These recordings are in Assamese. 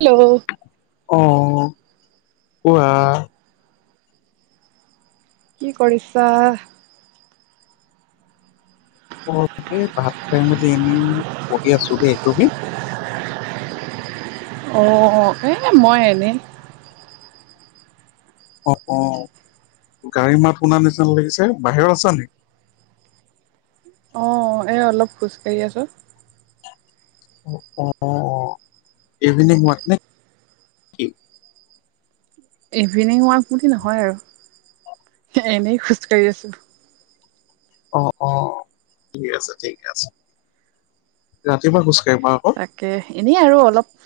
হেল্ল' অ' কোৱা। কি কৰিছা? ভাত খাই মেলি এনে। পঢ়ি আছো দেই তুমি। অ' অ' এই মই এনেই। অ' অ' গাড়ী মাত শুনা নিচিনা লাগিছে বাহিৰত আছা নেকি। অ' এ অলপ খোজ কঢ়ি আছো। অ' অ' ইভিনিং ওৱাক নে। ইভিনিং ৱাক বুলি নহয় আৰু এনেই খোজকাঢ়ি আছোঁ। অ' অ' ঠিক আছে, ঠিকে আছে, ৰাতিপুৱা খোজকাঢ়িবা আকৌ। তাকে এনেই আৰু অলপ।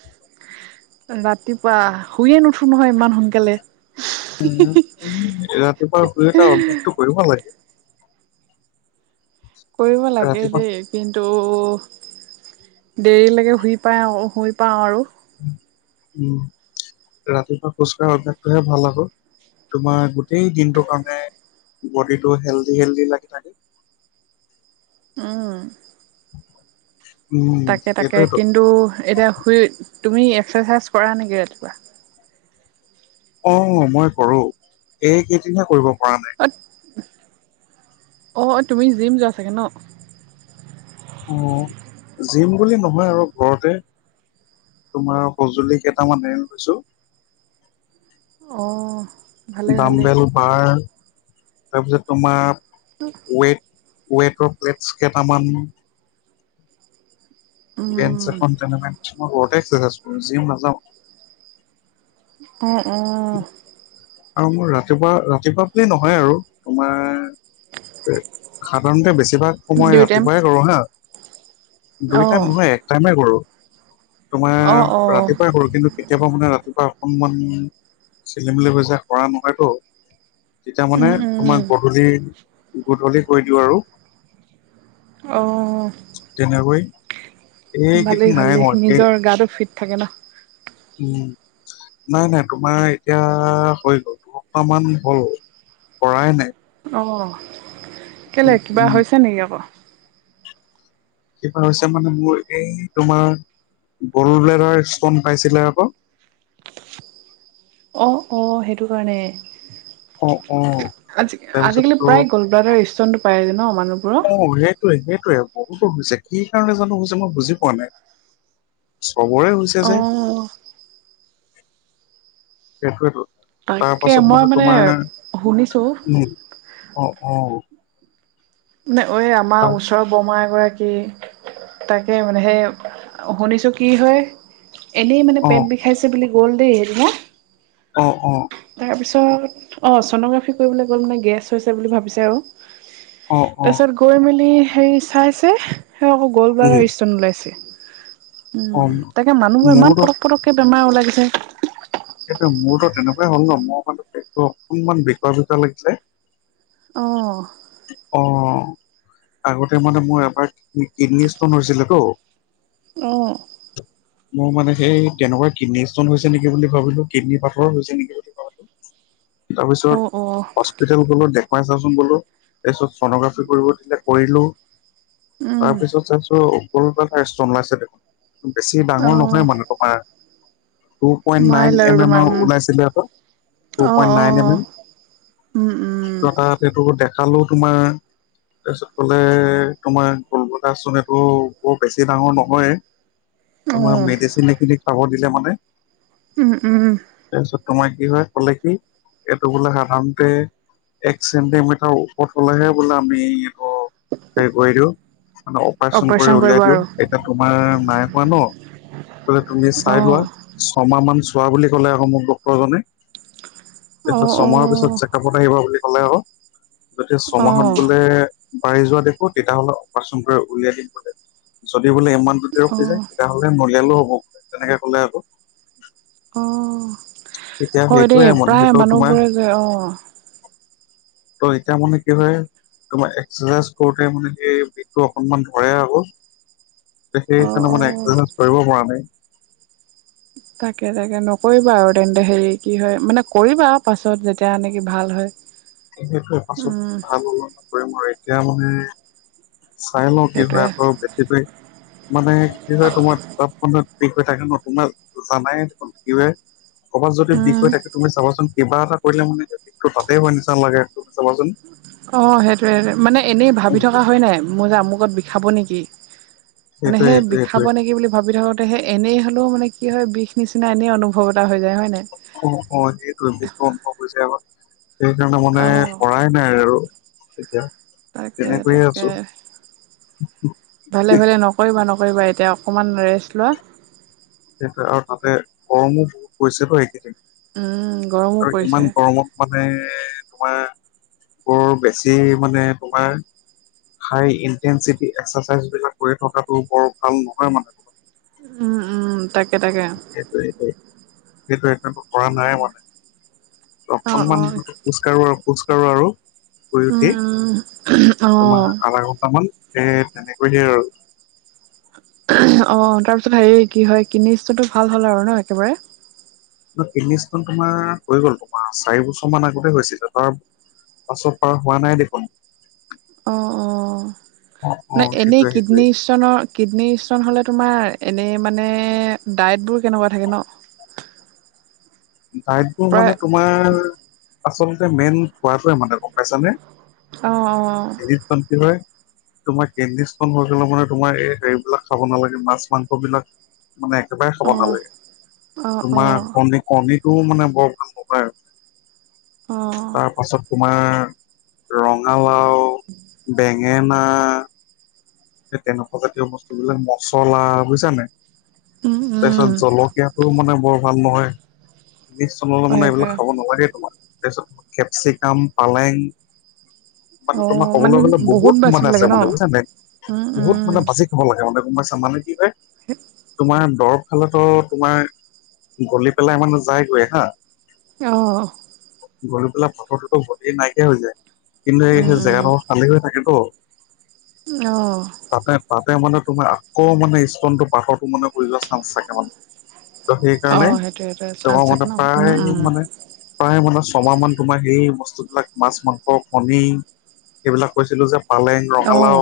ৰাতিপুৱা শুইয়ে নুঠো নহয় ইমান সোনকালে। উম, ৰাতিপুৱা শুই উঠা অভ্যাস টো কৰিব লাগে। কৰিব লাগে ৰাতিপুৱা দেই। কিন্তু, দেৰিলৈকে শুই পায় শুই পাওঁ আৰু। উম, ৰাতিপুৱা খোজ কঢ়া অভ্যাসটোহে ভাল আক। তোমাৰ গোটেই দিনটোৰ কাৰণে বডিটো হেল্ডি হেল্ডি লাগি থাকে। উম। উম। তাকে তাকে সেইটোয়েতো কিন্তু এতিয়া শুই তুমি এক্সাৰচাইজ কৰা নেকি ৰাতিপুৱা? অ' মই কৰো। এইকেইদিনহে কৰিব পৰা নাই। অ', অ' তুমি জিম যোৱা চাগৈ ন? অ' জিম বুলি নহয় আৰু ঘৰতে তোমাৰ সঁজুলি কেইটামান ৰেণ্ট লৈছো। অ'। ভালেই ভালেই দামবেল বাৰ তাৰপিছত তোমাৰ আৰু? ৱেইট ৱেইটৰ প্লেটছ কেইটামান। বেঞ্চ উম। এখন মে মই ঘৰতে এক্সাৰচাইজ কৰো, জিম নাযাওঁ। অ', অ। আৰু মোৰ ৰাতিপুৱা ৰাতিপুৱা বুলি নহয় আৰু তোমাৰ সাধাৰণতে বেছিভাগ সময় দুই টাইম ৰাতিপুৱাই কৰো হা দুই টাইম অঁ নহয় এক টাইমে কৰো, অঁ তোমাৰ অঁ ৰাতিপুৱাই সৰু কিন্তু কি কেতিয়াবা মানে ৰাতিপুৱা অকনমান খেলিমেলি গৈ যায় কৰা নহয়তো। তেতিয়া উম মানে উম তোমাক গধূলি গধূলি কৰি দিওঁ আৰু। অ'। তেনেকৈ। এইকেইদিন ভালেই নাই ভালেই হোৱা এই নিজৰ গাটো ফিট থাকে ন। উম। নাই নাই তোমাৰ এতিয়া হৈ গ'ল দুসপ্তাহ মান হ'ল কৰাই নাই। অ' উম কেলে কিবা উম হৈছে নেকি আকৌ? কিবা হৈছে মানে মোৰ এই তোমাৰ গল্ড ব্লেডাৰ ষ্টন পাইছিলে আকৌ। অ', অ' সেইটো কাৰণে, অ অ আজি তাৰপিছত আজিকালি এইটো প্ৰায় গ'ল ষ্টনটো পাই ন মানুহবোৰৰ। অ' সেইটোয়ে সেইটোয়ে বহুতো হৈছে, কি কাৰণে জানো হৈছে মই বুজি পোৱা নাই। চবৰে হৈছে যে, অঁ সেইটয়েতো। তাৰ তাকে পাছত মই মানে তোমাৰ শুনিছোঁ উম, অ', অ'। ন ঐ আমাৰ তাৰ ওচৰৰ বৰমা এগৰাকী কি তাকে মানে সেই শুনিছোঁ কি হয়। এনেই মানে অ পেট বিষাইছে বুলি গ'ল দেই সেইদিনা। অ', অ'। তাৰপিছত অ' ছনোগ্ৰাফি কৰিবলৈ গ'ল মানে গেছ হৈছে বুলি ভাবিছে আৰু। অ অ তাৰপিছত গৈ মেলি হেৰি চাইছে গল্ড উম ব্লাডাৰ ষ্টন ওলাইছে অ উ তাকে মানুহবোৰ ইমান মোৰোতো প পটকৈ বেমাৰ ওলাই গৈছে। সেইটোৱে মোৰতো তেনেকুৱাই হল ন মই মানোটো অকনমান বিষোয়া বিষোয়া লাগিছে। অ'। অ'। আগতে মানে মোৰ এবাৰ কিডনী ষ্টন হৈছিলে ত। অ'। মোৰ মানে সেই তেনেকুৱা কিডনী ষ্টন হৈছে নেকি বুলি ভো কিডনী পথৰ হৈছে নেকি বুলি তাৰপিছত অ অ হস্পিতালতে সমাইছাচোন বোলো তাৰপিছত চনোগ্ৰাফি কৰিব দিলে কৰিলো। উম তাৰপিছত চাইছো কল চষ্ট লাইছে দেখোন। বেছি অ ডাঙৰ নহয় মানে তোমাৰ two point nine mile M আৰু এমৰ মম ওলাইছিলে এটা টু অ', পইণ্ট নাইন এম এম অ'। উম, উম। সহেত দেখালেও তোমাৰ। তাৰপিছত কলে তোমাৰ গল্ড ব্লাডাৰ ষ্টন বৰ বেছি ডাঙৰ নহয়। অ তোমাৰ মেডিচিন এইখিনি খাব দিলে মানে। উম, উম। তাৰপিছত তোমাৰ কি হয় কলে কি এইটো বোলে সাধাৰণতে একচেণ্টেমিটাৰ বোলে আমি এইটো হেৰি কৰি দিও মানে, অপাৰেচন কৰি কৰিব উলিয়াই দিও, আৰু এতিয়া তোমাৰ নাই হোৱা ন কলে তুমি অ চাই লোৱা ছমাহ মান, চোৱা বুলি ক'লে আক মোক ডক্তৰজনে, এ অ অ ছমাহৰ পিছত খাব আহিবা বুলি ক'লে আৰু যতিয়া অ ছমাহত বোলে বাঢ়ি যোৱা দেখো তেতিয়াহ'লে অপাৰচন কৰি উলিয়াই দিম বোলে, যদি বোলে ইমান দুতে অ ৰখি যায় তেতিয়াহ'লে নুলিয়ালো হ'ব তেনেকে কলে আক অ', হয় সেইটোৱে দেই মানে প্ৰায় সেইটো তোমাৰ মানুহবোৰে যে অ', ত' এতিয়া মানে কি হয় তোমাৰ এক্সাৰচাইজ কৰোতে মানে, সেই বিধটো অকনমান ধৰেই হব অ সেইকাৰণে মানে অ এক্ৰচাইজ কৰিব পৰা নাই তাকে তাকে নকৰিবা, আৰু তেন্তে হেৰি কি হয় মানে, কৰিবা পাছত যেতিয়া ননেেকি ভাল হয় সেইটো এ পাছত উম ভাল হব, নকৰিম আৰু এতিয়া মানে চাই লওঁ কি সেইটোৱে হয়, আকৌ বেট মানে কি হয় তোমাৰ [unintelligible] থাকে নতুনবা জানাই দেোন থাকিবে ক'ৰবাত যদি বিষ উম হৈ থাকে, তুমি চাবাচোন কিবা এটা কৰিলে মানে, বিষটো তাতে হয় নিচিনা লাগে তুমি চাবাচোন অ', সেইটোয়ে মানে এনেই ভাবি থকা হয় নাই মোৰ যে আমুকত বিষাব নেকি মানে সেইটোৱে সেই সেইটোৱে বিষাব সেইটোৱে নেকি বুলি ভাবি থাকো সেই এনেই হ'লেও মানে, কি হয় বিষ নিচিনা এনেই অনুভৱ এটা হৈ যায় হয় ন নাই অ', অ', সেইটোোৱে বিশষটো অনুভৱ হৈছে আাৰ সেইকাৰণে মানে অ কৰা নাই নাই আৰু এতিয়া তাকে তেনেকৈয়ে তাকে আছো ভালে ভালে নকৰিবা নকৰিবা এতিয়া অকণমান ৰেষ্ট লোৱা সেই আৰু তাতে গৰমো বহুত পৰিছে বো এইকেইদিন উম গৰমো আৰু পৰিছে ইমান গৰমত মানে, তোমাৰ বৰ বেছি মানে তোমাৰ হাই ইনটেনচিটি এক্সাৰচাইজ বিলাক কৰি থকাাতটো বৰ ভাল নহয় মানে উম, উম, তাকে তাকে সেইটোটোৱ সেইটো এো কৰা নাই মানে ত অ অ অকনমান খোজ কঢ়ো আৰু, খোজ কাঢ়ো আৰু শু উম উঠি উম তোমাৰ অ আধা ঘন্টামান এে তেনেকৈ হে আৰু অ', তাৰপিছত হেৰি কি হয় কিনিছোো ভাল হ'ল আৰু ন একেবাৰে কিডনী ষ্টোন তোমাৰ হৈ গ'ল তোমাৰ চাৰি বছৰ মান আগতে হৈছিলে তাৰ পাছৰ পৰা হোৱা নাই দেখোন অ', অ', নে অ', এনেই সেইটোয়ে সেইটোয়ে কিডনী ষ্টনৰ কিডনী ষ্টন হ'লে তোমাৰ এনেই মানে ডায়েটবোৰ কেনেকুৱা থাকে ন ডাইটবোৰ মানে প্ৰায় তোমাৰ আচলতে মেইন খোৱাটোৱে মানে গম পাইছানে অ', অ', এৰিত চ কি হয় তোমাৰ কেিন হৈ গলে মানে তোমাৰ এই হেৰিবলাক খাব নালাগে মাছ মাংস বিলাক মানে একেবাৰে অ খব নালাগে অ অ অ তোমাৰ কণীটোও মানে বৰ ভাল ন পায় অ তাৰ পাছত তোমাৰ ৰঙালাও, বেঙেনা এই তেনেকুৱা জাতীয় বস্তুবিলাক মচলা বুইছানাই উম তাৰ পিছত উম জলকীয়া টো মানে বৰ ভাল নহয় চলে অ মানে সেইটোৱে এইবিলাক খাব নোৱাৰি তোমাৰ তাৰপিছত কেপচিকাম পালেং অ মানে তোমাৰ মানে ক'বলৈ গ'লে বহুত বাচিব মানে লাগে আছে ন মানে বুইছা নাই উম বহুত উম মানে বাচি খাব লাগে মানে গম পাইছা মানে কি হয় তোমাৰ দৰৱ খালেটো তোমাৰ গলি পেলাই মানে যায়গৈ হা অ', গলি পেলাই পাথৰটোতো বতি নাইকিয়া হৈ যায় কিন্তু এই উম সেই জেগাটো উম খালী হৈ থাকেতো অ তাতে তাতে মানে তোমাৰ আকৌ মানে স্কনটো পথৰটো মানে যোৱা চান্স থাকে মানে ত অ সেইকাৰণে সেইটো সেইটোৱে চান্স তেওঁৰ থাকে মতে ন উম প্ৰায় উম মানে প্ৰায় মানে ছমাহ মান তোমাৰ সেই বস্তুবিলাক মাছ মাংস কণী সেইবিলাক কৈছিলো যে পালেং অ ৰঙালাও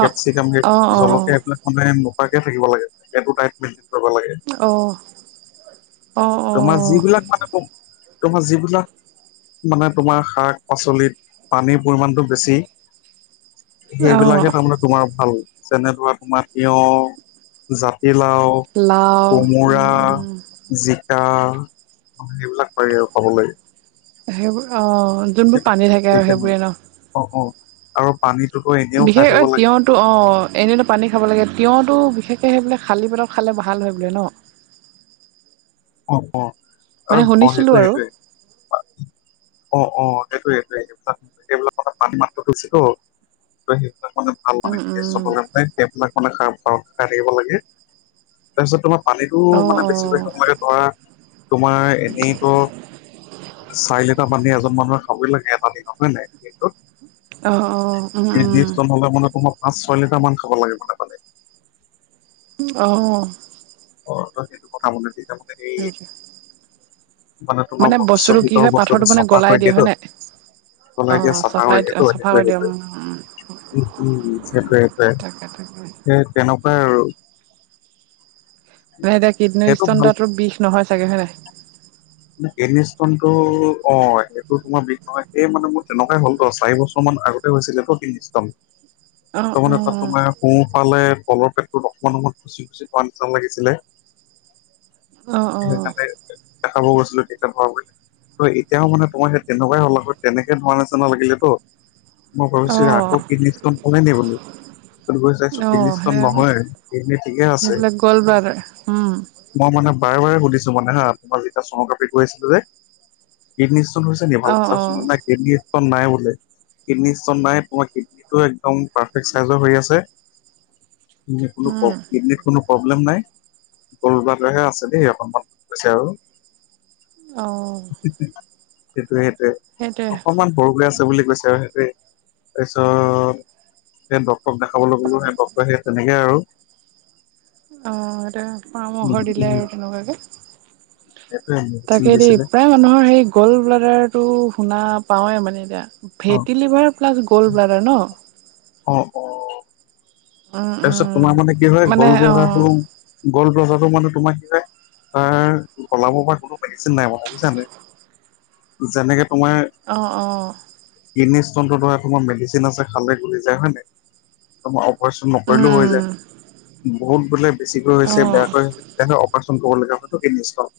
অ কেপচিকাম অ অ জলকীয়া এইবিলাক মানে নোখোৱাকে থাকিব লাগে [unintelligible] অ অ [unintelligible] তোমাৰ অ যিবিলাক মানে কম তোমাৰ যিবিলাক মানে তোমাৰ শাক পাচলিত পানীৰ পৰিমাণতটো বেছি সেইবিলাকে হে অ', তাৰমানে তোমাৰ ভাল যেনে ধৰা তোমাৰ তিয়হ জাতিলাও লাও কোমোৰা উম, উম, জিকা সেইবিলাক পাৰি আৰু খাবলৈ সেইবোৰ অ [unintelligible] যোনবোৰ পানী থাকে আৰু মানে সেইবোৰে ন। অ অ আৰু পানীটোতো এনেও খাই থাকিব বিশেষকৈ লাগে তিয়হ তো অ এনেইও তো পানী খাব লাগে তিয়ঁতটো বিশেষকে সেই বোলে খালী পেটত খালে ভাল হয় বোলে ন অ অ মানে আৰু অ শুনিছিলোঁ সেইটোয় আৰু সেইটোয়ে অ অ সেইটোয়েই সেইটোয়েই এই সেইবিলাক কথা পানী মাত্ৰাটো বেছিটো সেইবিলাক মানে ভাল মানে উম, কি উম, মানে সেইবিলাক মানে খাই থাকিব লাগে তাৰপিছত তোমাৰ পানীতটো অ', মানে বেছিকৈ অ', সময়তে ধৰা তোমাৰ এনেইতো চাৰি লিটাৰ পানী এজন মানুহে খাবই লাগে এটা দিনত হয় নে নাই দিনটোত অ', অ', উম, এই উম, [unintelligible] নহলে মানে তোমাৰ পাঁচ ছয় লিটাৰ মান খাব লাগে মানে পানী। অ অ তই সেইটো কথা মান দি যাবে এই সেইটোৱে। মানে তোমাৰ বস্তুটো কি ছবিতৰ হয় পাথৰটো বস্তুটো মানে চফা গলাই কৰিৈ দিয়ে দিলো হয় নাই অ', চফা চফাই কৰি দিয়েটো চফা সেইটোৱে কৰি দিয়ে উম, উম। সেইটোৱে উ উম সেইটোৱে সেইটোৱে তাকে তাকে সেই তেনেকুৱাই আৰু নাই এতিয়া কিডনী সেইটো ষ্ট'ন ভাল তাতো বিষ নহয় চাগে হয়‌ নে নাই কিডনী ষ্টনটো অ এইটো তোমাৰ বিষ নহয় এই মানে মোৰ তেনেকুৱাই হ'ল তো চাৰি বছৰ মান আগত হৈছিলে প্ৰকষ্টম অ', ত মান তাত অ', তোমাৰ সোঁফালে তলৰ পেটটোত অকণমান সময়ত খুচি খুচি থোৱাৰ নিচিনা লাগিছিলে অ অ খাব গৈছিলো তেতিয়া পোৱালে এতিয়াও মানে তোমাৰ সেই তেনেকুৱাই হল তেনেকে ধৰা নিচিনা লাগিলে তো মই অ', ভাবিছো অ'। আকৌ কিডনী ষ্টন হ'লে নেকি বুলি তাত গৈ চাইছো অ', কিডনী ষ্টন সেই আকৌ নহয় কিডনী ঠিকে আছে এইবিলাক গ'ল ব্লাডাৰ উম, মই মানে বাৰে বাৰে সুধিছো মানে হা তোমাৰ যেতিয়া চনোগ্ৰাফি কৰিছিল যে কিডনী ষ্টন হৈছে নে ভালকৈ অ', চাওকচোন অ', নাই কিডনী ষ্টন নাই বোলে কিডনী ষ্টন নাই তোমাৰ কিডনীটো একদম পাৰফেক্ট চাইজৰ হৈ আছে [unintelligible] বোলো উম, কিডনী কোনো প্ৰব্লেম নাই [unintelligible] আছে দেই অকনমান কৈছে আৰু অ সেইটোয়ে সেইটোয়ে সেইটোৱে অকণমান সৰু বুলি আছে বুলি কৈছে আৰু সেইটোৱে তাৰপিছত দেন ডক্তৰক দেখাবলৈ গ'লো সেই ডক্তৰ সে তেনেকে আৰু অ তেওঁ উম পৰামৰ্শ দিলে উম আৰু তেনেকুৱাকে সেইটোৱে মেডিচিন তাকে দেই দিছিলে প্ৰায় মানুহৰ সেই গোল ব্লাডাৰটো শুনা পাওঁৱে মানে এতিয়া অ fatty liver plus gall bladder ন অ অ উম, তাৰপিছত উম, তোমাৰ মানে কি হয় মানে গ'ল অ', ব্লডাৰটো গ'ল ব্লডাৰটো মানে তোমাৰ কি হয় তাৰ গলাব পা কোনো মেডিচিন নাই বুজিছা নে যেনেকে তোমাৰ অ অ কিডনী ষ্টোনটো ধৰা তোমাৰ মেডিচিন আছে খালে গলি যায় হয় নে তোমাৰ অপাৰেশ্যন উম, কৰিলেও হৈ উম, যায় বহুত বোলে বেছিকৈ হৈছে অ', বেয়াকৈ হৈছে তেতিয়াহে অপাৰেচন কৰিব লগা হয়তটো কিডনী ষ্টোন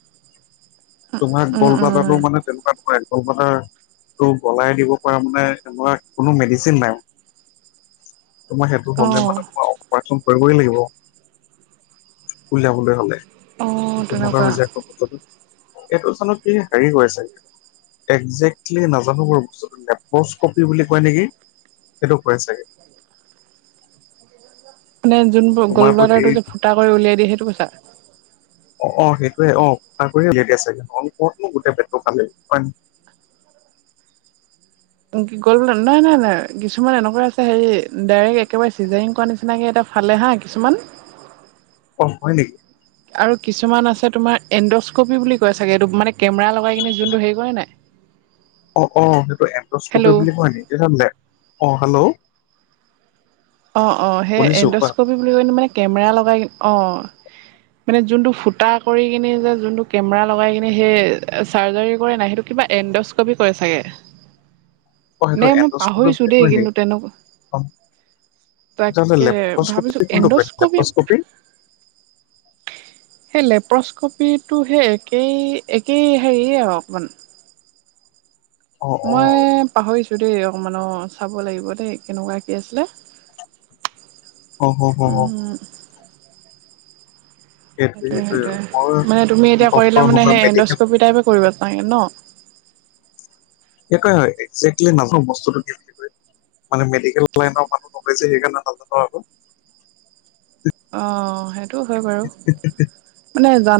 তোমাৰ উম, গল উম, ব্লাডাৰটো মানে তেনেকুৱা নহয় আৰু গল ব্লাডাৰটো গলাই দিব পৰা মানো কোনো মেডিচিন নাই [inaudible] তোমাৰ সেইটো হলে অ', মানে তোমাৰ অপাৰেচন কৰিবই লাগিব উলিয়াবলৈ হলে তেনেকুৱা হৈছে অ অ এইটো স্থানত কি হেৰি হৈ আছে এতিয়া একজেক্টলি নাজানো বাৰু বস্তু লেপস্কপি বুলি কয় নেকি সেইটো কৰে চাগে মানে যোনবোৰ গল তোমাৰতো এই ব্লাডাৰটো যে ফুটা কৰি উলিয়াই দিয়ে সেইটো কৈছা অ অ সেইটোৱে অ ফুটা কৰি উলিয়াই দিয়ে চাগে নহলে কত ন গোটেই পেটটো ফালে গ'ল নাই নাই নাই কিছুমান এনেকুৱা আছে হেৰি ডাইৰেক্ একেবাৰে চিজাৰিং কৰা নিচি সেনেকৈ এটা ফালে হাঁ কিছুমান অ হয় নেকি আৰু কিছুমান আছে তোমাৰ এণ্ডস্কপি বুলি কয় চাগে এইটো মানে কেমেৰা লগাই কিনে যোনটো হেৰি কৰে নাই [inaudible] অ অ সেইটো এণ্ডস্কপী হেল্ল' বুলি কয় নি তেতিয়া হলে অ হেল্ল অঁ অঁ সেই শুনিছো কোৱা এণ্ডস্কপি বুলি কলে মানে কেমেৰা লগাই অঁ মানে যোনটো ফুটা কৰি কিনে যে যোনটো কেমেৰা লগাই কিনে সেই চাৰ্জাৰী কৰে নাই সেইটো কিবা এণ্ডস্কপি কয় চাগে অ নে সেইতো মই এণ্ডস্কোপি পাহৰিছোঁ বুলি দেই কয় নি কিন্তু তেনেকুৱা অ তেতিয়া হলে তাকে লেপ্ৰস্কপি ভাবিছোঁ কোনটো কয় এণ্ডস্কপি লেপ্ৰস্কপি সেই লেপ্ৰস্কপিটোহে একেই একেই হেৰি আৰু অকণমান অ অ মই পাহৰিছো দেই অকমানো চাব লাগিব দেই কেনেকুৱা কি আছিলে অ অ হ হ উম, সেইটোৱে সেইটোৱে মানে তুমি এতিয়া ডক্তৰ কৰিলে মানে নহয় সেই মেডিকেল এণ্ডস্কপি টাইপে কৰিবা চাগে ন সেইটোৱে হয় একজেক্টলি নাজানো বস্তুতটো কি বুলি কয় মানে মেডিকেল লাইনৰ মানুহ লগাইছে সেইকাৰণে ভাল আ অ সেইটো হয় বাৰু মানে জান